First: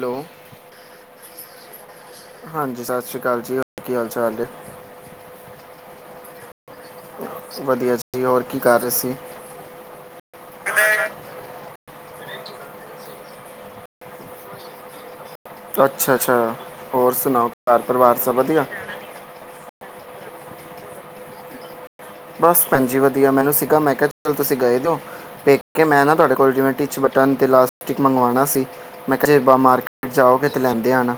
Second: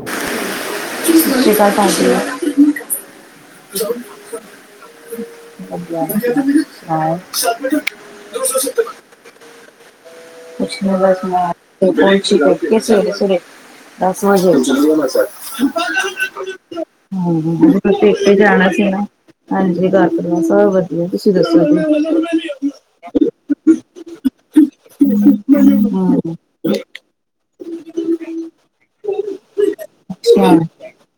Hello ਸਤਿ ਸ੍ਰੀ ਆਕਾਲ ਭਾਜੀ [unintelligible] ਹਾਂਜੀ ਸਸ ਸ਼੍ਰੀ ਕਾਲ ਜੀ ਹੋਰ ਕੀ ਹਾਲ ਚਾਲ ਏ? ਵਧੀਆ ਤੁਸੀ ਸੁਣਾਓ? ਵਧੀਆ ਜੀ ਹੋਰ ਕੀ ਕਰ ਰਹੇ ਸੀ ਕੁੱਛ ਨੀ ਬਸ ਮੈਂ [unintelligible] ਸਵੇਰੇ-ਸਵੇਰੇ ਦਸ ਵਜੇ [unintelligible] ਅੱਛਾ-ਅੱਛਾ ਹੋਰ ਸੁਣਾਓ ਘਰ ਪਰਿਵਾਰ ਸਭ ਤੇ ਵਧੀਆ ਜਾਣਾ ਸੀ ਨਾ, ਹਾਂਜੀ ਘਰ- ਪਰਿਵਾਰ ਸਭ ਵਧੀਆ ਤੁਸੀਂ ਦੱਸੋ ਜੀ? ਬਸ ਭੈਣਜੀ ਵਧੀਆ ਮੈਨੂੰ ਸੀਗਾ ਮੈਂ ਕਿਆ ਚੱਲ ਤੁਸੀਂ ਗਏ ਦਿਓ, ਪੇਕੇ ਮੈਂ ਨਾ ਹਾਂ ਤੁਹਾਡੇ ਕੋਲੋ ਜਿਵੇਂ ਟਿੱਚ ਬਟਨ ਬਟਨ ਤੇ ਇਲਾਸਟਿਕ ਮੰਗਵਾਣਾ ਸੀ, ਮੈਂ ਕਿਆ ਮਾਰਕੀਟ ਜਾਓਗੇ ਤੇ ਅੱਛਾ। ਲੈਂਦੇ ਆਣਾ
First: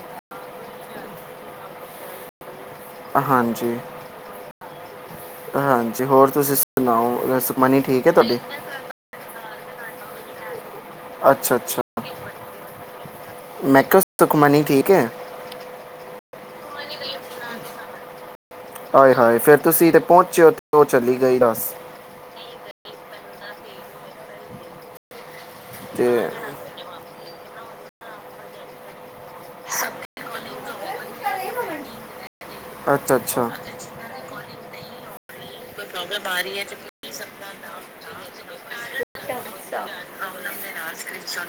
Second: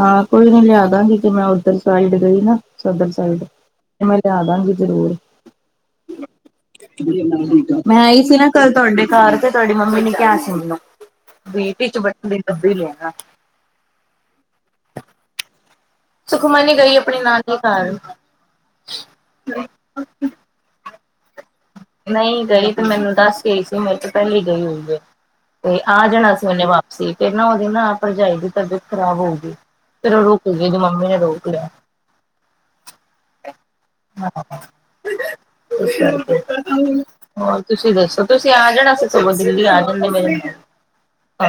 ਹਾਂ ਕੋਈ ਨੀ ਲਿਆ ਦਾਂਗੀ, ਤੇ ਮੈਂ ਉਧਰ ਸਾਈਡ ਗਈ ਨਾ। ਸਦਰ ਸਾਈਡ, ਹਾਂਜੀ ਤੇ ਮੈਂ ਲਿਆ ਦਾਂਗੀ ਜ਼ਰੂਰ। ਹਾਂਜੀ ਹੋਰ ਤੁਸੀਂ ਸੁਣਾਓ ਅ, ਸੁਖਮਨੀ ਮੈਂ ਠੀਕ ਹੈ ਆਈ ਸੀ ਤੁਹਾਡੀ ਨਾ ਕੱਲ ਤਾਡੇ ਘਰ ਤੇ ਤੁਹਾਡੀ ਮੰਮੀ ਨੇ ਕਿਆ ਸੀ ਮੈਨੂੰ, ਅੱਛਾ ਬੀ ਟਿੱਚ ਬਟਨ ਦੀ ਡੱਬੀ ਲੇ ਆਣਾ। ਮੈ ਕਿਆ, ਸੁਖਮਨੀ ਠੀਕ ਹੈ? ਸੁਖਮਨੀ ਗਈ, ਆਪਣੀ ਨਾਨੀ ਘਰ। ਆਏ ਹਾਏ, ਫਿਰ ਤੁਸੀਂ ਤੇ ਪੋਂਚੇ, ਉਹ ਚਲੀ ਗਈ ਦਸ। ਨਈ ਗਈ ਤੇ ਮੈਨੂੰ ਦੱਸ ਗਈ ਸੀ ਮੈਂ ਤੇ ਪਹਿਲੀ ਗਈ ਹੋਈ ਐ, ਤੇ ਆ ਜਾਣਾ ਸੀ ਉਹਨੇ ਵਾਪ ਸੀ, ਫਿਰ ਨਾ ਉਹਦੀ ਨਾ ਪਰਜਾਈ ਦੀ ਤਬੀਅਤ ਖ਼ਰਾਬ ਹੋਗੀ। ਫਿਰ ਉਹ ਰੁਕਗੀ, ਉਹਦੀ ਮੰਮੀ ਨੇ ਰੋਕ ਲਿਆ। ਅੱਛਾ-ਅੱਛਾ-ਅੱਛਾ ਹਾਂ, ਕੁਛ ਨੀ ਕੀ ਹੋਰ ਤੁਸੀਂ ਦੱਸੋ, ਤੁਸੀਂ ਆ ਜਾਣਾ ਸੀ, ਸਗੋਂ ਦਿੱਲੀ ਆ ਜਾਂਦੇ ਮੇਰੇ ਨਾਲ।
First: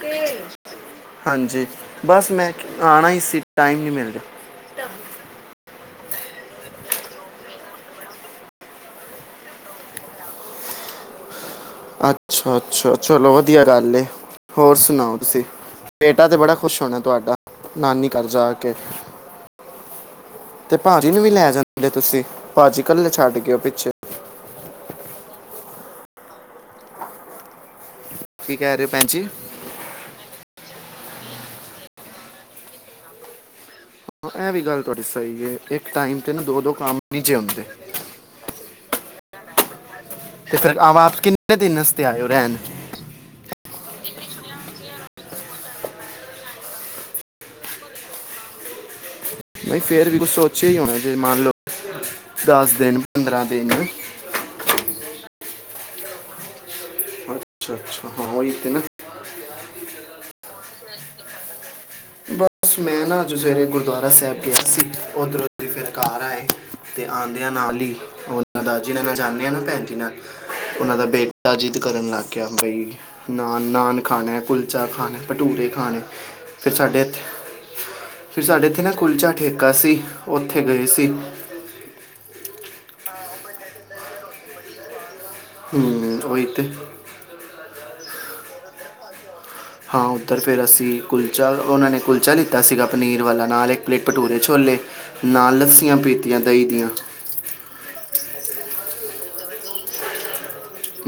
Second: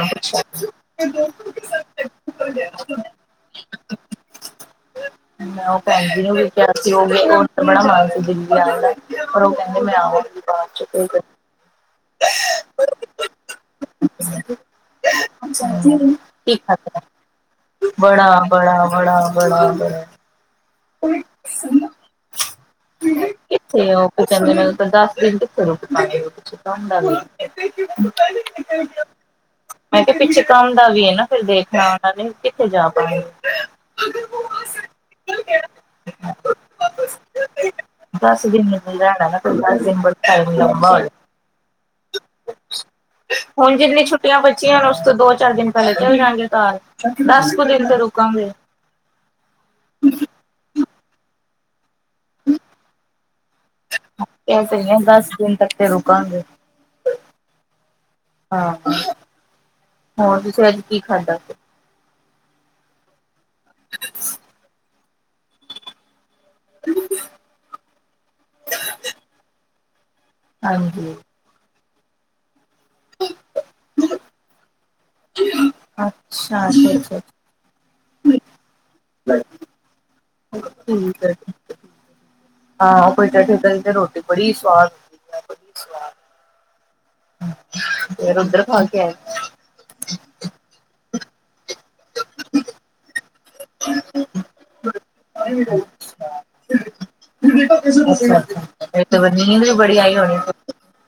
ਤੇ, ਹਾਂਜੀ ਬਸ ਮੈਂ ਕ ਪੁੱਛਿਆ ਆਣਾ ਈ ਸੀ, ਟਾਈਮ ਨੀ ਮਿਲ ਰਿਆ। ਹਾਂ ਉਹ ਭੈਣਜੀ ਨੂੰ ਵੀ ਕਿਹਾ ਸੀ, ਉਹਨਾ ਦਾ ਬੜਾ ਮਨ ਸੀ ਦਿੱਲੀ ਆਉਣ ਦਾ, ਪਰ ਉਹ ਕਹਿਣ ਮੈਂ ਆਉਂਗੀ ਬਾਅਦ 'ਚ, ਕੋਈ ਗੱਲ ਅੱਛਾ-ਅੱਛਾ, ਚਲੋ ਵਧੀਆ ਗੱਲ ਏ, ਹੋਰ ਸੁਣਾਓ ਤੁਸੀਂ? ਬੇਟਾ ਤੇ ਕੀ ਬੜਾ ਖੁਸ਼ ਖਾਦਾ, ਹੋਣਾ ਤੁਹਾਡਾ ਨਾਨੀ ਘਰ ਬੜਾ- ਜਾ ਕੇ ਬੜਾ- ਬੜਾ- ਬੜਾ -ਬੜਾ ਤੇ ਭਾਜੀ ਨੂੰ ਵੀ ਲੈ ਜਾਂਦੇ ਤੁਸੀਂ, ਭਾਜੀ ਕੱਲੇ ਛੱਡ ਗਏ ਓ ਪਿੱਛੇ ਫਿਰ ਤੈਨੂੰ ਇਹਨਾ ਦਾ ਪਤਾ, ਦਸ ਦਿਨ ਕਿੱਥੇ ਰੁਕਣਾ ਏ [unintelligible] ਕੀ ਕਹਿ ਰਹੇ ਹੋ ਭੈਣ ਜੀ ਹਾਂ, ਮੈਂ ਕਿਹਾ ਪਿੱਛੇ ਕੰਮ ਦਾ ਵੀ ਹੈ ਨਾ ਫੇਰ ਦੇਖਣ ਉਹਨਾਂ ਨੇ, ਕਿੱਥੇ ਜਾ ਪਾਏ ਐਹ ਵੀ ਗੱਲ ਤੁਹਾਡੀ ਸਹੀ ਹੈ, ਇੱਕ ਟਾਈਮ ਤੇ ਦੋ -ਦੋ ਕੰਮ ਨੀ ਜਿ ਹੁੰਦੇ ਦਸ ਦਿਨ ਰਹਿਣਾ ਨਾ, ਫਿਰ ਦਸ ਦਿਨ ਬ ਤੇ ਫੇਰ ਆਪ ਕਿੰਨੇ ਦਿਨ ਵਾਸਤੇ ਆ ਰਹੇ ਰਹਿਣ ਹੁਣ ਜਿੰਨੀਆਂ ਛੁੱਟੀਆਂ ਬੱਚੀਆਂ ਉਸ ਤੋਂ ਦੋ -ਚਾਰ ਦਿਨ ਪਹਿਲਾਂ ਚਲ ਜਾਂਗੇ ਘਰ ਦੱਸ ਕੁ ਦਿਨ ਤਾਂ ਰੁਕਾਂਗੇ ਨਹੀਂ ਫਿਰ ਵੀ ਕੁਛ ਸੋਚਿਆ ਹੀ ਹੋਣਾ ਜੇ ਮੰਨ ਲਓ, ਦਸ ਦਿਨ, ਪੰਦਰਾਂ ਦਿਨ ਐਸੇ ਹੀ ਹੈਂ, ਦਸ ਦਿਨ ਤੱਕ ਤੇ ਰੁਕਾਂਗੇ ਅੱਛਾ ਅੱਛਾ ਉਹ ਤੇ ਹਾਂ, ਨਾ ਹੋਰ ਤੁਸੀਂ ਅੱਜ ਕੀ ਖਾਧਾ ਬਸ ਮੈਂ ਨਾ ਅਜ ਸਵੇਰੇ ਗੁਰਦੁਆਰਾ ਸਾਹਿਬ ਗਿਆ ਸੀ, ਉਧਰੋਂ ਦੀ ਫੇਰ ਘਰ ਆਏ ਤੇ ਆਉਂਦਿਆਂ ਨਾਲ ਹੀ, ਉਹਨਾਂ ਦਾ ਜਿੰਨਾ ਨਾਲ ਜਾਂਦੇ ਆ ਨਾ ਭੈਣ ਜੀ ਨਾਲ ਉਹਨਾਂ ਦਾ ਹਾਂਜੀ ਬੇਟਾ ਜਿੱਦ ਕਰਨ ਲੱਗ ਗਿਆ ਬਈ, ਨਾਨ, ਨਾਨ ਖਾਣਾ ਕੁਲ ਬੱਚਾ ਖਾਣਾ, ਭਟੂਰੇ ਖਾਣੇ ਅੱਛਾ ਅੱਛਾ, ਅੱਛਾ-ਅੱਛਾ ਫੇਰ ਸਾਡੇ ਇੱਥੇ ਨਾ ਕੁਲਚਾ ਠੇਕਾ ਸੀ, ਉੱਥੇ ਗਏ ਸੀ ਠੀਕ ਹਾਂ ਕੁਲਚੇ ਠੇਕੇ ਤੇ ਰੋਟੀ ਬੜੀ ਸਵਾਦ ਹੁੰਦੀ ਹਮ, ਉਹੀ ਤੇ ਫੇਰ ਉੱਧਰ ਖਾ ਕੇ ਆਏ ਹਾਂ ਉੱਧਰ ਫੇਰ ਅਸੀਂ ਕੁਲਚਾ ਉਹਨਾਂ ਨੇ ਕੁਲਚਾ ਲਿੱਤਾ ਸੀਗਾ ਪਨੀਰ ਵਾਲਾ, ਨਾਲ ਇੱਕ ਪਲੇਟ ਭਟੂਰੇ- ਛੋਲੇ ਨਾਲ ਲੱੱਸੀਆਂ ਪੀਤੀਆਂ ਦਹੀ ਦੀਆਂ ਅੱਛਾ ਅੱਛਾ, ਫੇਰ ਤੇ ਨੀਂਦ ਵੀ ਬੜੀ ਆਈ ਹੋਣੀ।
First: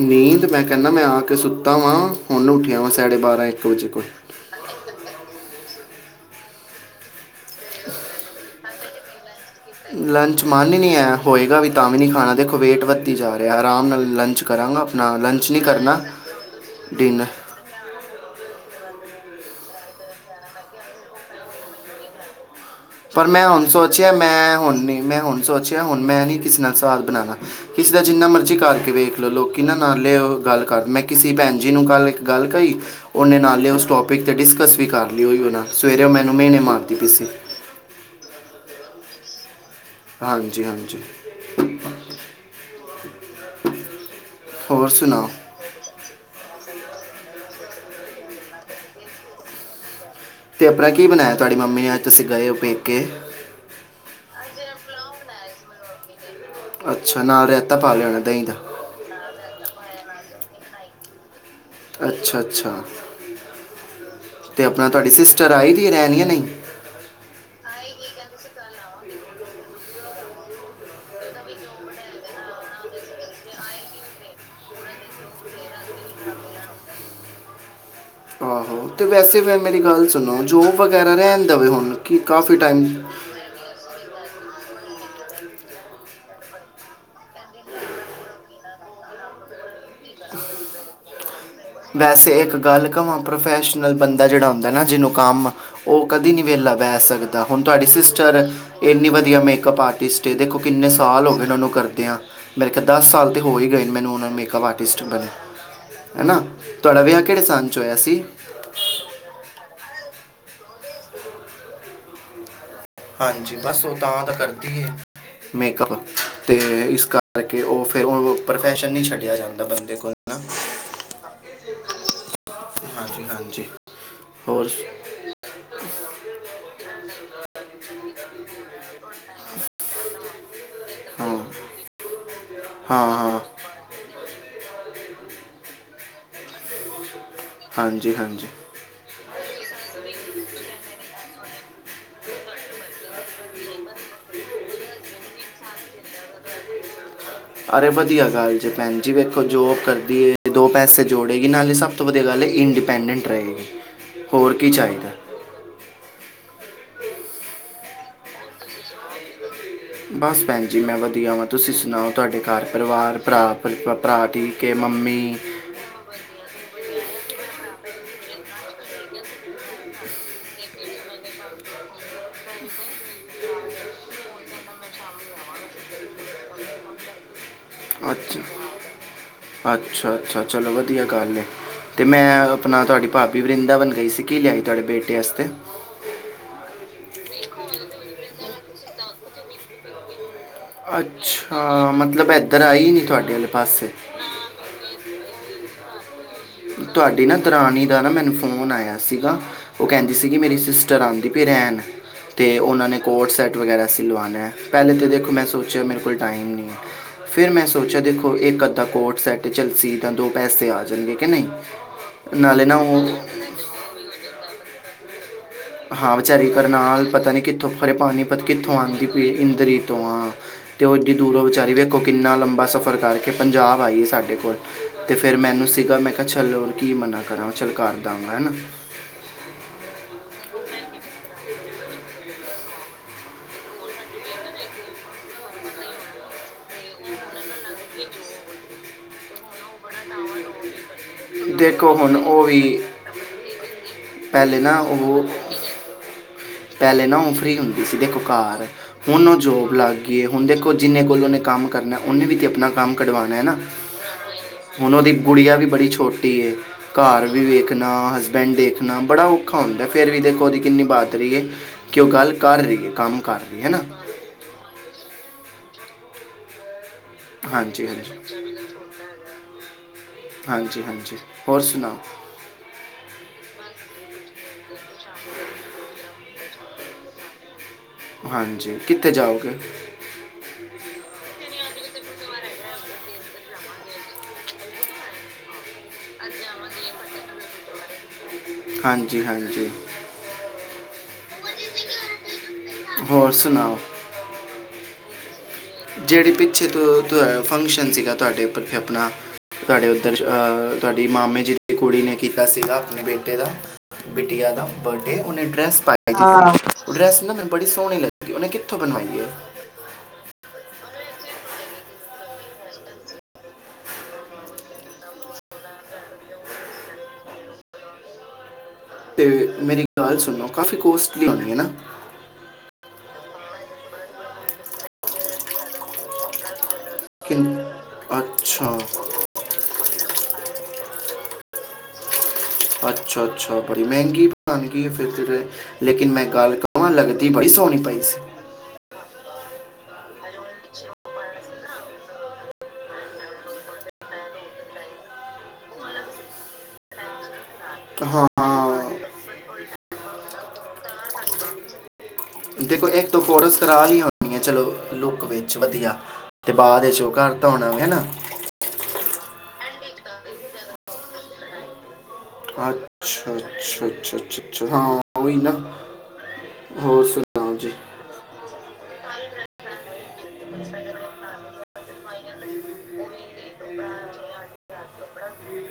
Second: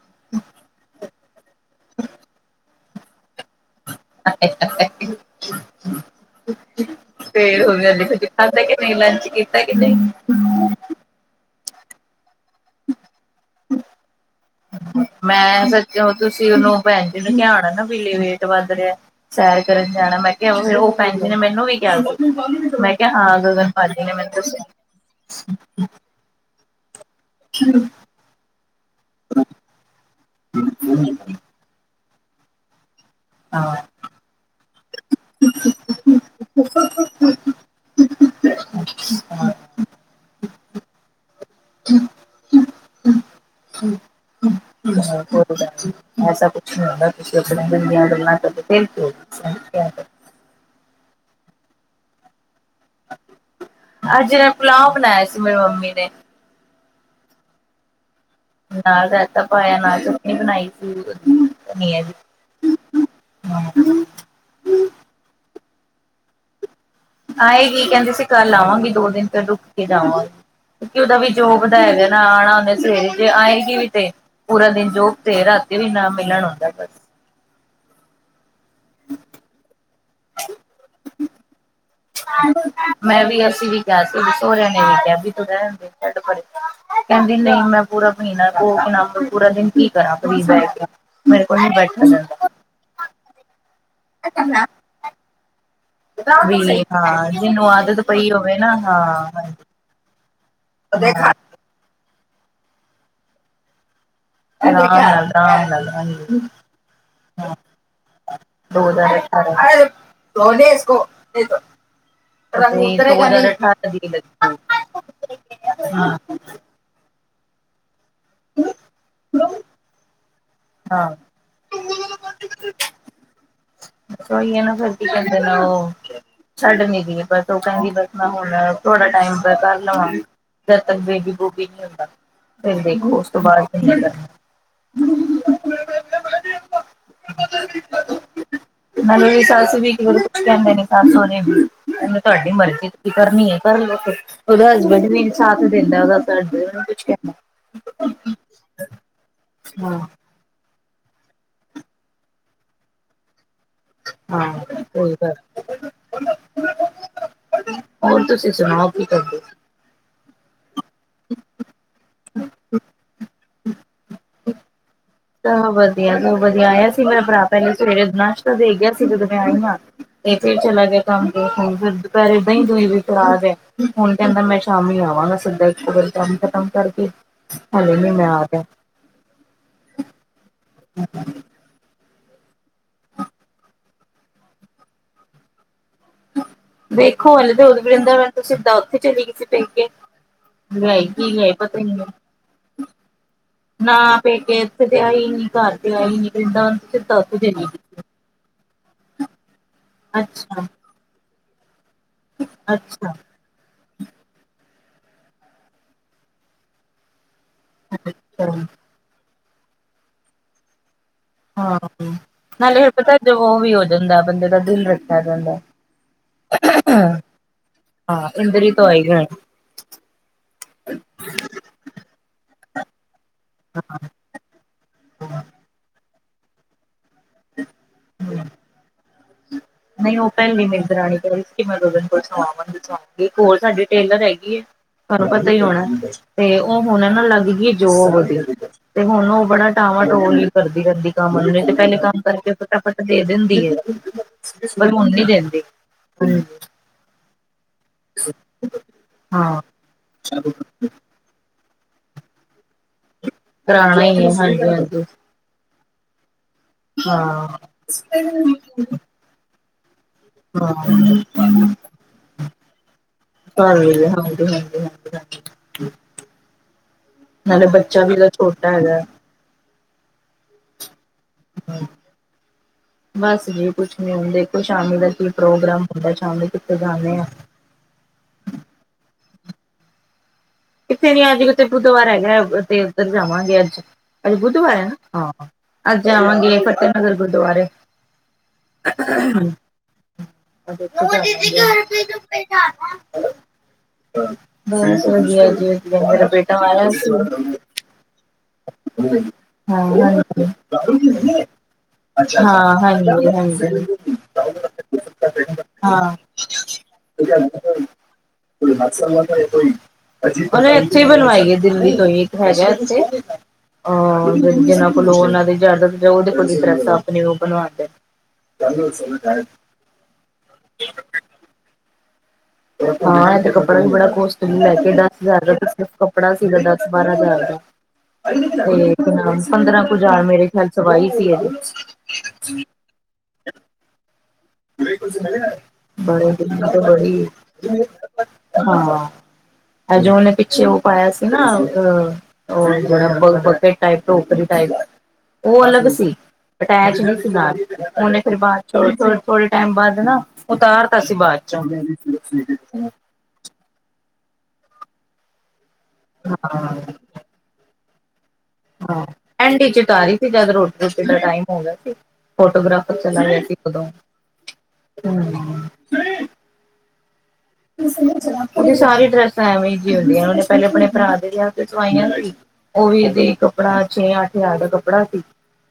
ਨੀਂਦ ਮੈਂ ਕਹਿੰਦਾ ਮੈਂ ਆ ਕੇ ਸੁੱਤਾ ਵਾਂ ਹੁਣ ਉੱਠਿਆ ਵਾਂ ਸਾਡੇ ਬਾਰਾਂ ਇੱਕ ਵਜੇ। ਫੇਰ [unintelligible] [inaudible] ਨਹੀਂ। ਲੰਚ ਮਨ ਈ ਨੀ ਐ ਹੋਏਗਾ ਵੀ ਤਾਂ ਵੀ ਨੀ ਖਾਣਾ ਦੇਖੋ। ਵੇਟ ਵਦੀ ਜਾ ਰਿਆ ਆਰਾਮ ਨਾਲ ਲੰਚ ਕਰਾਂਗਾ ਆਪਣਾ ਲੰਚ ਨੀ ਮੈਂ ਕਰਨਾ ਡਿਨਰ ਵੀਲੇ ਵੇਟ ਵੱਧ ਰਿਆ। ਸੈਰ ਕਰਨ ਜਾਣਾ ਮੈਂ ਕਿਹਾ ਫਿਰ ਉਹ ਭੈਣ ਜੀ ਨੇ ਮੈਨੂੰ ਵੀ ਕਿਹਾ ਮੈਂ ਕਿਹਾ ਪਰ ਹਾਂ ਮੈਂ ਹੁਣ ਗਗਨ ਭਾਜੀ ਸੋਚਿਆ ਨੇ ਮੈਨੂੰ ਮੈਂ ਦੱਸਿਆ। ਹੁਣ ਨੀ ਮੈਂ ਹੁਣ ਸੋਚਿਆ ਹੁਣ ਮੈਂ ਨੀ ਕਿਸੇ ਨਾਲ ਸਾਥ ਬਣਾਣਾ ਕਿਸੇ ਦਾ ਜਿੰਨਾ ਮਰਜ਼ੀ ਕਰਕੇ ਵੇਖ ਲੋਕੀ ਨਾ ਨਾਲੇ ਉਹ ਗੱਲ ਕਰ ਮੈਂ ਕਿਸੇ ਭੈਣ ਜੀ ਨੂੰ ਕੱਲ ਇੱਕ ਗੱਲ ਕਈ ਉਹਨੇ ਨਾਲੇ ਹਾਂ। ਉਹ ਸਟੋਪ ਤੇ ਡਿਸਕਸ ਵੀ ਕਰ ਲਈ ਹੋਈ ਉਹ ਨਾ ਸਵੇਰੇ ਮੈਨੂੰ ਮੇਨੇ ਮਾਰਦੀ ਪਈ ਸੀ। ਹਾਂਜੀ ਹਾਂਜੀ, ਹੋਰ [inaudible] ਐਸਾ ਸੁਣਾਓ ਕੁਛ ਨੀ ਹੁੰਦਾ [unintelligible] ਤੇ ਆਪਣਾ ਕੀ ਬਣਾਇਆ ਤੁਹਾਡੀ ਮੰਮੀ ਨੇ ਅੱਜ ਤੁਸੀਂ ਗਏ ਔ ਪੇਕੇ? ਅੱਜ ਨੇ ਪੁਲਾਓ ਬਣਾਇਆ ਸੀ ਮੇਰੀ ਮੰਮੀ ਨੇ, ਅੱਛਾ ਨਾਲ ਰੇਤਾ ਪਾ ਲੈਣਾ ਦਹੀਂ ਦਾ, ਨਾਲ ਰਾਇਤਾ ਪਾਇਆ ਨਾਲ ਚਟਨੀ ਬਣਾਈ ਸੀ। ਅੱਛਾ ਅੱਛਾ ਹਾਂ, ਤੇ ਆਪਣਾ ਤੁਹਾਡੀ ਸਿਸਟਰ ਆਈ ਦੀ ਐ ਰਹਿਣ ਕੀ ਨਈ। ਆਏਗੀ ਕਹਿੰਦੇ ਸੀ ਕੱਲ ਆਵਾਂਗੇ ਦੋ ਦਿਨ ਤੇ ਰੁਕ ਕੇ ਜਾਵਾਂਗੇ। ਕਿਉਂਕਿ ਉਹਦਾ ਵੀ ਜੋ ਵਧਾਏ ਜਾ ਨਾ ਆਣਾ ਉਹਨੇ ਸਵੇਰੇ ਜੇ ਆਏਗੀ ਵੀ ਤੇ ਪੂਰਾ ਦਿਨ ਜੋ ਤੇ ਰਾਤੀ ਵੀ ਨਾ ਮਿਲਣ ਆਦਾ ਆਹੋ ਤੇ ਵੈਸੇੈਂ ਮੇਰੀ ਗੱਲ ਸੁਣੋ ਜੋਬ ਵਗੈਰਾ ਰਹਿਣ ਦੇਵੇ ਹੁਣ ਕਿ ਕਾਫੀ ਟਾਈਮ ਮੈਂ ਵੀ ਅਸੀਂ ਵੀ ਕਿਹਾ ਸੀ ਵੀ ਸਹੁਰਿਆਂ ਨੇ ਵੀ ਕਿਹਾ ਵੀ ਤੂੰ ਰਹਿਣ ਦੇ ਛੱਡ ਪਰੇ। ਕਹਿੰਦੀ ਨਈ ਮੈਂ ਪੂਰਾ ਪੀਣਾ ਕੋਕ ਕੇ ਨਾ ਪੂਰਾ ਦਿਨ [unintelligible] ਮੇਰੇ ਕੋਲ ਨੀ ਬੈਠਾ ਵੈਸੇ ਜਾਂਦਾ। ਇੱਕ ਗੱਲ ਕਵਾਂ ਪ੍ਰੋਫੈਸ਼ਨ ਬੰਦਾ ਜਿਹੜਾ ਹੁੰਦਾ ਨਾ ਜਿਹਨੂੰ ਕੰਮ, ਉਹ ਕਦੇ ਨੀ ਵੇਹਲਾ ਵੀ ਬਹਿ ਹਾਂ ਸਕਦਾ ਹੁਣ ਜਿਹਨੂੰ ਤੁਹਾਡੀ ਆਦਤ ਪਈ ਸਿਸਟਰ ਐ ਹੋਵੇ ਨਾ ਹਾਂ ਇੰਨੀ ਵਧੀਆ ਹਾਂਜੀ। ਮੇਕਅਪ ਆਰਟਿਸਟ ਤੇ ਦੇਖੋ ਕਿੰਨੇ ਸਾਲ ਹੋ ਗਏ ਉਹਨਾਂ ਨੂੰ ਕਰਦੇ ਆ, ਮੇਰੇ ਕਿਹਾ ਦਸ ਸਾਲ ਤੇ ਹੋ ਈ ਗਏ ਨੇ ਮੈਨੂੰ ਉਹ ਨੂੰ ਮੇ ਹੈ ਨਾ ਤੁਹਾਡਾ ਵਿਆਹ ਕਿਹੜੇ ਸਨ 'ਚ ਹੋਇਆ ਸੀ? ਦੋ ਹਜਾਰ ਅਠਾਰਾ ਚ [unintelligible] ਦੋ ਹਜਾਰ ਅਠਾਰਾ ਚ ਮੇਕਅੱਪ ਤੇ ਇਸ ਕਰਕੇ ਉਹ ਫਿਰ ਉਹ ਪ੍ਰੋਫੈਸ਼ਨ ਨੀ ਛੱਡਿਆ ਜਾਂਦਾ ਬੰਦੇ ਕੋਲ ਹਾਂਜੀ-ਹਾਂਜੀ, ਉਹੀ ਹੈ ਹੋਰ? ਨਾ ਫਿਰ ਕੀ ਕਹਿੰਦੇ ਨੇ ਉਹ ਛੱਡ [unintelligible] ਉਹ ਕਹਿੰਦੀ ਬਸ ਮੈਂ ਹੁਣ ਥੋੜਾ ਟਾਈਮ ਕਰ ਲਵਾਂਗੇ, ਜਦ ਤੱਕ ਬੇਬੀ ਹਾਂ ਬੂਬੀ ਨੀ ਹੁੰਦਾ। ਫਿਰ ਹਾਂ ਦੇਖੋ ਉਸ ਹਾਂ ਤੋਂ ਬਾਦ ਹਾਂਜੀ ਹਾਂਜੀ ਹਲੇ ਸੱਸ ਵੀ ਕਿ ਕੁਛ ਕਹਿੰਦੇ ਨੇ ਸੱਸ ਹੋਵੇ। ਕਹਿੰਦੇ ਤੁਹਾਡੀ ਮਰਜ਼ੀ ਤੁਸੀ ਕਰਨੀ ਐ ਕਰਲੋ ਫਿਰ ਉਹਦਾ ਹਸਬੈਂਡ ਵੀ ਸਾਥ ਦਿਗਾ ਵਾ ਘਰ ਦੇ ਓਹਨੂੰ ਕੁਛ ਅਰੇ ਵਧੀਆ ਗੱਲ ਜੇ ਭੈਣ ਜੀ ਵੇਖੋ ਜੋਬ ਹਾਂ ਕਰਦੀ ਐ। ਦੋ ਪੈਸੇ ਜੋੜੇਗੀ ਨਾਲੇ ਸਭ ਤੋਂ ਵਧੀਆ ਗੱਲ ਇੰਡੀਪੈਂਡੈਂਟ ਰਹੇਗੀ ਹਾਂ ਹੋਰ ਕੀ ਚਾਹੀਦਾ ਉਹੀ ਗੱਲ ਹੋਰ ਤੁਸੀਂ ਸੁਣਾਓ ਕੀ ਕਰਦੇ ਹੋ ਬਸ ਭੈਣ ਜੀ ਮੈਂ ਵਧੀਆ ਵਾਂ ਤੁਸੀਂ ਸੁਣਾਓ ਤੁਹਾਡੇ ਘਰ ਪਰਿਵਾਰ ਭਰਾ ਭਰਾ ਠ ਕਿ ਮੰਮੀ ਹੋ ਵਧੀਆ ਤ ਵਧੀਆ ਆਇਆ ਸੀ ਮੇਰਾ ਭਰਾ ਪਹਿਲੇ ਸਵੇਰੇ ਨਸ਼ਤਾ ਦੇ ਗਿਆ ਸੀ ਜਦੋਂ ਮੈਂ ਆਈ ਹਾਂ ਤੇ ਫੇਰ ਚਲਾ ਗਿਆ ਕੰਮ ਤੇ ਹੁਣ ਫਿਰ ਦੁਪਹਿਰੇ ਏਦਾਂ ਹੀ ਦਈ ਦੂਈ ਵੀ ਫੜਾ ਗਿਆ ਹੁਣ ਕਹਿੰਦਾ ਮੈਂ ਸ਼ਾਮੀ ਆਵਾਂਗਾ ਸਿੱਧਾ ਇਥੇ ਫੇਰ ਕੰਮ ਖਤਮ ਕਰਕੇ ਹਲੇ ਨੀ ਮੈਂ ਹਾਜੀ ਆ ਰਿਹਾ ਅੱਛਾ ਅੱਛਾ ਅੱਛਾ ਚਲੋ ਵਧੀਆ ਗੱਲ ਹੈ ਤੇ ਮੈਂ ਆਪਣਾ ਤੁਹਾਡੀ ਭਾਬੀ ਵਰਿੰਦਾ ਬਨ ਗਈ ਸੀ ਕਿ ਲਿਆਈ ਤੁਹਾਡੇ ਬੇਟੇ ਵਾਸਤੇ ਦੇਖੋ ਹਲੇ ਤੇ ਉਹਦ ਵਰਿੰਦਾਬਨ ਤੋ ਸੀਦਾ ਉੱਥੇ ਚਲੀ ਗਏ ਸੀ ਪੇਕੇ ਲਿਆਈ ਕੀ ਲਿਆਈ ਪਤਾ ਨੀ ਅੱਛਾ ਮਤਲਬ ਇੱਧਰ ਮੈਨੂੰ, ਆਈ ਨਹੀਂ ਤੁਹਾਡੇ ਵਾਲੇ ਪਾਸੇ ਨਾ ਪੇਕੇ ਏਥੇ ਤੇ ਆਈ ਨੀ ਘਰ ਤੇ ਆਈ ਨੀ ਵ੍ਰਿੰਦਾਵਨ ਤੇ ਸਿੱਧਾ ਤੁਹਾਡੀ ਨਾ ਉੱਥੇ ਚਲੀ ਦਰਾਣੀ ਦਾ ਗਈ ਨਾ ਮੈਨੂੰ ਫ਼ੋਨ ਆਇਆ ਸੀਗਾ ਉਹ ਕਹਿੰਦੀ ਸੀਗੀ ਮੇਰੀ ਅੱਛਾ ਸਿਸ ਸਿਸਟਰ ਆਉਦੀ ਪ ਰਹਿਣ ਤੇ ਉਹਨਾਂ ਨੇ ਅੱਛਾ ਕੋਟ ਸੈਟ ਵਗੈਰਾ ਸਿਲਵਾਣਾ ਏ ਪਹਿਲੇ ਤੋ ਦੇਖੋ ਮੈਂ ਸੋਚਿਆ ਮੇਰੇ ਕੋਲ ਟਾਈਮ ਨਹੀਂ ਫਿਰ ਮੈਂ ਸੋਚ ਸੋਚਿਆ ਦੇਖੋ ਇੱਕ ਅੱਛਾ ਅੱਧਾ ਕੋਟ ਸੈੱਟ ਚੱਲ ਸੀਦਾ ਦੋ ਪੈਸੇ ਆ ਜਾਣਗੇ ਕਿ ਨਹੀਂ ਹਾਂ ਨਾ ਨਾਲੇ ਇਹ ਉਹ ਪਤਾ ਜ ਉਹ ਵੀ ਹੋ ਜਾਂਦਾ ਬੰਦੇ ਦਾ ਦਿਲ ਰੱਖਿਆ ਜਾਂਦਾ ਹਾਂ ਵਿਚਾਰੀ ਕਰਨਨਾਲ ਪਤਾ ਨੀ ਕਿੱਥੋਂ ਖਰੇ ਹਾਂ ਪਾਣੀਪਤ ਇੰਦਰੀ ਕਿੱਥੋਂ ਤੋਂ ਆਈ ਆਉਂਦੀ ਗਏ ਪੀ ਇੰਦਰੀ ਤੋਂ ਹਾਂ ਤੇ ਉਹ ਇਡੀ ਦੂਰੋਂ ਵਿਚਾਰੀ ਵੇਖੋ ਕਿੰਨਾ ਲੰਬਾ ਸਫ਼ਰ ਕਰਕੇ ਪੰਜਾਬ ਆਈਏ ਸਾਡੇ ਕੋਲ ਅਤੇ ਫਿਰ ਮੈਨੂੰ ਸੀਗਾ ਮੈਂ ਕਿਹਾ ਚੱਲੋ ਕੀ ਮੰਨਾ ਕਰਾ ਚੱਲ ਕਰਦਾਗਾ ਹਨਾ ਹਾਂ ਨਹੀਂ ਉਹ ਪੈਲੀ ਮੇਰੀ ਦਰਾਣੀ ਕਹ ਰਦੀ ਸੀ ਕਿ ਮੈ ਓਥੇ ਕੋਲ ਸੁਵਾਵਾਂਗੀ ਇੱਕ ਹੋਰ ਸਾਡੀ ਟੇਲਰ ਹੈਗੀ ਹੈ ਤੁਹਾਨੂੰ ਪਤਾ ਹੀ ਹੋਣਾ ਤੇ ਉਹ ਹੁਣ ਇਹ ਨਾ ਲੱਗ ਗਈ ਜੋ ਵਧੀਆ ਤੇ ਹੁਣ ਉਹ ਬੜਾ ਟਾਵਾਂ ਟੋਲ ਕਰਦੀ ਰਹਿੰਦੀ ਕੰਮ ਨਹੀ ਤੇ ਨੇ ਦੇਖੋ ਪਹਿਲੇ ਹੁਣ ਕੰਮ ਉਹ ਕਰਕੇ ਵੀ ਫਟਾਫਟ ਦੇ ਦਿੰਦੀ ਹੈ ਪਹਿਲੇ ਨਾ ਪਰ ਹੁਣ ਉਹ ਨੀ ਦੇਦੀ ਪਹਿਲੇ ਨਾ ਉਹ ਫ੍ਰਰੀ ਹੁੰਦੀ ਸੀ ਦੇਖੋ ਘਰ ਹੁਣ ਉਹ ਹਾਂ ਜੋਬ ਲੱਗ ਗਈ ਹੁਣ ਦੇਖੋ ਜਿੰਨੇ ਕੋਲ ਉਹਨੇ ਕੰਮ ਕਰਨਾ ਹੈ ਉਹਨੇ ਵੀ ਆਪਣਾ ਕੰਮ ਕਢਵਾਉਣਾ ਹੈ ਨਾ ਦਰਾਣੀ ਹੈ ਹਾਂਜੀ ਹਾਂਜੀ ਗੁੜੀਆਂ ਵੀ ਬੜੀ ਛੋਟੀ, ਹੈ ਘਰ ਵੀ ਹਾਂ ਵੇਖਣਾ, ਹਸਬੈਂਡ ਦੇਖਣਾ ਬੜਾ ਔਖਾ। ਔਖਾ ਉਂਦਾ ਫੇਰ ਵੀ ਦੇਖੋ, ਉਹਦੀ ਕਿੰਨੀ ਹਾਂ ਬਾਦਰੀ ਰਹੀਏ ਕਿ ਉਹ ਗੱਲ ਕਰ ਰਹੀਏ, ਕੰਮ ਕਰ ਰਹੀ ਹਨਾ। ਹਾਂਜੀ -ਹਾਂਜੀ -ਹਾਂਜੀ। ਨਾਲੇ ਹਾਂਜੀ ਬੱਚਾ ਵੀ ਉਹਦਾ ਹਾਂਜੀ ਛੋਟਾ ਹੈਗਾ। ਹਾਂਜੀ- ਹਾਂਜੀ, ਹੋਰ ਸੁਣਾਓ। ਬਸ ਜੀ ਕੁਛ ਨੀ ਹੁਣ ਦੇਖੋ, ਸ਼ਾਮੀ ਦਾ ਕੀ ਪ੍ਰੋਗਰਾਮ ਹੁੰਦਾ ਸ਼ਾਮੀ। ਜਾਂਦੇ ਆ। ਹਾਂਜੀ ਕਿੱਥੇ ਜਾਓਗੇ? ਕਿੱਥੇ ਨੀ, ਅੱਜ ਕਿ ਬੁੱਧਵਾਰ ਹੈਗਾ, ਤੇ ਉੱਧਰ ਜਾਵਾਂਗੇ। ਅੱਜ- ਅੱਜ ਬੁੱਧਵਾਰ ਹੈ ਨਾ, ਹਾਂ। ਅੱਜ ਜਾਵਾਂਗੇ ਫ਼ਤਿਹ ਨਗਰ ਗੁਰਦੁਆਰੇ। ਹਾਂਜੀ ਫਤਹਿ ਹਾਂਜੀ ਜਵਾ ਹੋਰ ਸੁਣਾਓ। ਬਸ, ਵਧੀਆਂ। ਜਿਹੜੀ ਪਿੱਛੇ ਤੋਂ ਫੰਕਸ਼ਨ ਸੀਗਾ ਤੁਹਾਡੇ ਉੱਪਰ, ਫ ਆਪਣਾ। ਹਾਂ ਤੁਹਾਡੇ ਉੱਧਰ ਹਾਂਜੀ ਐ ਤੁਹਾਡੀ ਮਾਮੇ ਜੀ ਦੀ ਕੁੜੀ ਨੇ ਕੀਤਾ ਸੀਗਾ ਹਾਂ ਆਪਣੇ ਹਾਂਜੀ ਬੇਟੇ ਦਾ। ਹਾਂਜੀ ਬਿਟਆ ਦਾ ਬਰਥਡੇ ਔ ਨੇ ਡੈਸ ਹਾਂ ਪਾਕੇ ਜਾਣੀ ਏ, ਔ ਡੈਸ ਨਾ, ਮੈਨੂੰ ਬੜੀ ਸੋਹਣੀ ਲੱਗੀ। ਉਹਨੇ ਕਿੱਥੋਂ ਬਣਵਾਈ ਐ? ਉਹਨੇ ਇੱਥੇ ਈ ਬਣਵਾਈ ਹੈ, ਦਿੱਲੀ ਤੋਂ ਹੀ ਇੱਕ ਹੈਗਾ ਇੱਥੇ। ਹਾਂ, ਜਿਹਨਾਂ ਕੋਲ ਉਹਨਾਂ ਦੀ ਜੈਯਾਦਾਂ ਏ, ਉਹਦੇ ਕੋਲ ਡਰੈੱਸ ਆਪਣੀ ਉਹ ਬਣਵਾਉਂਦੇ ਨੇ। [unintelligible] ਤੇ ਮੇਰੀ ਗਲ ਸੁਣੋ, ਕਾਫੀ ਕੋਸਟਲੀ ਹੁੰਣੀ ਹੈ ਨਾ। ਹਾਂ, ਐ ਤੇ ਕੱਪੜਾ ਵੀ ਬੜਾ ਕੋਸਟਲੀ ਲੈ ਕੇ, ਦਸ ਹਜ਼ਾਰ ਦਾ ਸਿਰਫ਼ ਕੱਪੜਾ ਸੀਗਾ। ਬਾਰਾਹ ਕਿ ਹਜ਼ਾਰ ਦਾ ਅੱਛਾ ਉਹੀ ਤੇ ਨਾ ਪੰਦਰਾਹ ਕੁ ਹਜ਼ਾਰ ਮੇਰੇ ਖਿਆਲ ਸਵਾਹੀ ਸੀ ਇਹਦੀ। ਅੱਛਾ -ਅੱਛਾ, ਬੜੀ ਮਹਿੰਗੀ। ਮਹੰਗੀ ਐ ਤੇ ਫਿਰ ਲੇਕਿਨ ਮੈਂ ਬੜੇ ਗੱਲ ਦਿਨ ਤੋਂ ਕਵਾਂ, ਲੱਗਦੀ ਬੜੀ ਸੋਹਣੀ ਪਈ ਸੀ। ਹਾਂ ਜੋ ਉਹਨੇ ਪਿੱਛੇ ਉਹ ਪਾਇਆ ਸੀ ਨਾ ਆ। ਉਹੜ ਬ ਬਕੇਟ ਟਾਈਪ ਤੋਂ ਉਕਰੀ ਟਾਈਪ। ਉਹ ਅਲੱਗ ਸੀ ਅਟੈਚ ਨੀ ਸੀ ਨਾਲ। ਉਹਨੇ ਫੇਰ ਬਾਅਦ ਚ, ਹਾਂ ਥੋੜੇ ਥੋੜੇ ਟਾਈਮ ਬਾਅਦ ਨਾ, ਉਤਾਰ ਤਾਂ ਸੀਂ, ਬਾਅਦ ਚ ਆਉਦੇ। ਦੇਖੋ, ਇੱਕ ਦੋ ਫੋਟੋਸ ਕਰਾ ਲਈਆ ਉਦਿਆਂ, ਚਲੋ ਲੁੱਕ ਵਿੱਚ ਵਧੀਆ, ਤੇ ਹਾਂ ਬਾਅਦ ਵਿੱਚ ਉਹ ਘਰ। ਧੋਣੋ ਗੇ ਨਾ ਹਾਂ, ਐਂਡ ਈਚ ਉਤਾਹੀ ਸੀ, ਜਦ ਰੋਟੀ -ਰੋਟੀ ਦਾ ਟਾਈਮ ਹੋ ਗਿਆ ਸੀ। ਅੱਛਾ- ਫੋਟੋਗ੍ਰਾਫਰ ਚਲਾ ਅੱਛਾ- ਗਿਆ ਸੀ ਅੱਛਾ ਉਦੋਂ -ਅੱਛਾ -ਅੱਛਾ ਹਾਂ ਔਹੀ ਨਾ। ਹਮ ਹੋਰ ਸੁਣਾਓ ਜੀ। ਉੇਹ ਸਾਰੀ ਡਰੈਸਾਂ ਐਵੇਂ ਹੀ ਜਿਹੀ ਹੁੰਦੀਆਂ ਨੇ ਔਨੇ ਪਹਿਲੇ ਆਪਣੇ ਭਰਾ ਜ ਸਵਾਈਆਂ ਸੀ ਉਹ ਵੀ, ਇਹਦੇ ਕੱਪੜਾ ਛੇ ਅੱਠ ਹਜ਼ਾਰ ਦਾ ਕੱਪੜਾ ਸੀ।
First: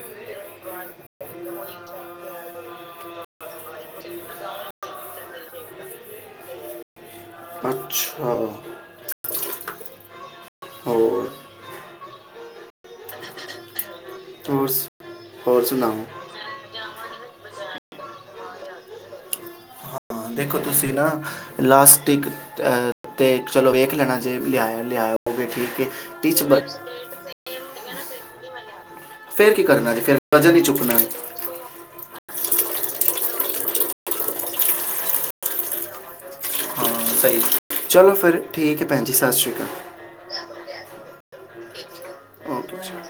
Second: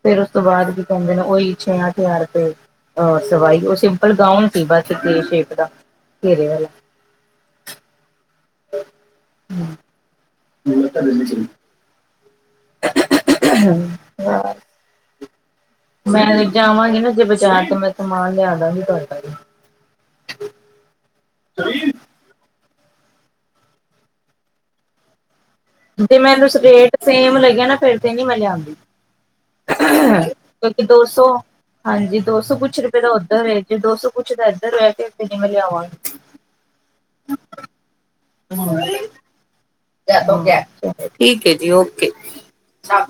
ਫੇਰ ਉਸ ਤੋਂ ਬਾਅਦ ਕੀ ਕਹਿੰਦੇ ਨੇ, ਉਹੀ ਛੇ -ਅਠ ਹਜ਼ਾਰ ਰੁਪਏ ਆ ਸਵਾਈ ਔ ਸੀ। ਬਸ ਗਾਉਣ ਸੀ ਬਸ ਵੀ -ਸ਼ੇਪ ਦਾ, ਘੇਰੇ ਵਾਲਾ। ਅੱਛਾ। ਹੋਰ [unintelligible] [unintelligible] ਹੋਰ ਹੋਰ ਸੁਣਾਓ। ਮੈਂ ਜਾਵਾਂਗੀ ਨਾ ਜੇ ਬਚਾਰ, ਤੇ ਮੈਂ ਸਮਾਨ ਲਿਆ ਦਾਂਗੀ ਤੁਹਾਡਾ ਵੀ। ਹਾਂ, ਦੇਖੋ ਤੁਸੀਂ ਨਾ ਲਾਸਟ ਲਾਸਟਿਕ ਤੇ ਚਲੋ ਵੇਖ ਲੈਣਾ ਜੇ ਲਿਆਇ ਲਿਯਾਆ ਹੋਵੇ ਠੀਕ। ਹੈ ਜੇ ਟੀਚ ਮੈਨੂੰ ਬਸ ਰੇਟ ਸੇਮ ਲੱਗਿਆ ਨਾ ਫਿਰ ਤੇ ਨੀ, ਮੈਂ ਲਉਂਦੀ। ਫੇਰ ਕੀ ਕਰਨਾ ਜੇ ਫੇਰ ਤੇ ਵਜ਼ਨ ਈ ਚੁੱਕਣਾ ਦੋ ਜੀ। ਸੌ ਹਾਂਜੀ, ਦੋ ਸੌ ਕੁਛ ਰੁਪਏ ਤਾਂ ਉੱਧਰ ਹੈ। ਜੇ ਦੋ ਸੌ ਕੁਛ ਦਾ ਇੱਧਰ ਹੋਇ ਤੇ ਫੇਰ ਤੇ ਨੀ ਮੈਂ ਲਿਆਵਾਂਗੀ। ਹਾਂ, ਸਹੀ, ਚਲੋ ਫਿਰ ਠੀਕ ਹੈ, ਭੈਣ ਜੀ। ਸਤਿ ਸ੍ਰੀ ਅਕਾਲ। ਠੀਕ ਹੈ ਜੀ ਓਕੇ ਓਕੇ ਜੀ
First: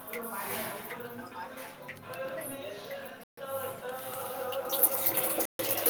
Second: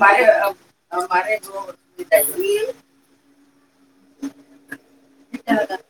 ਮ ਜੋ [inaudible] ਅੱ [inaudible]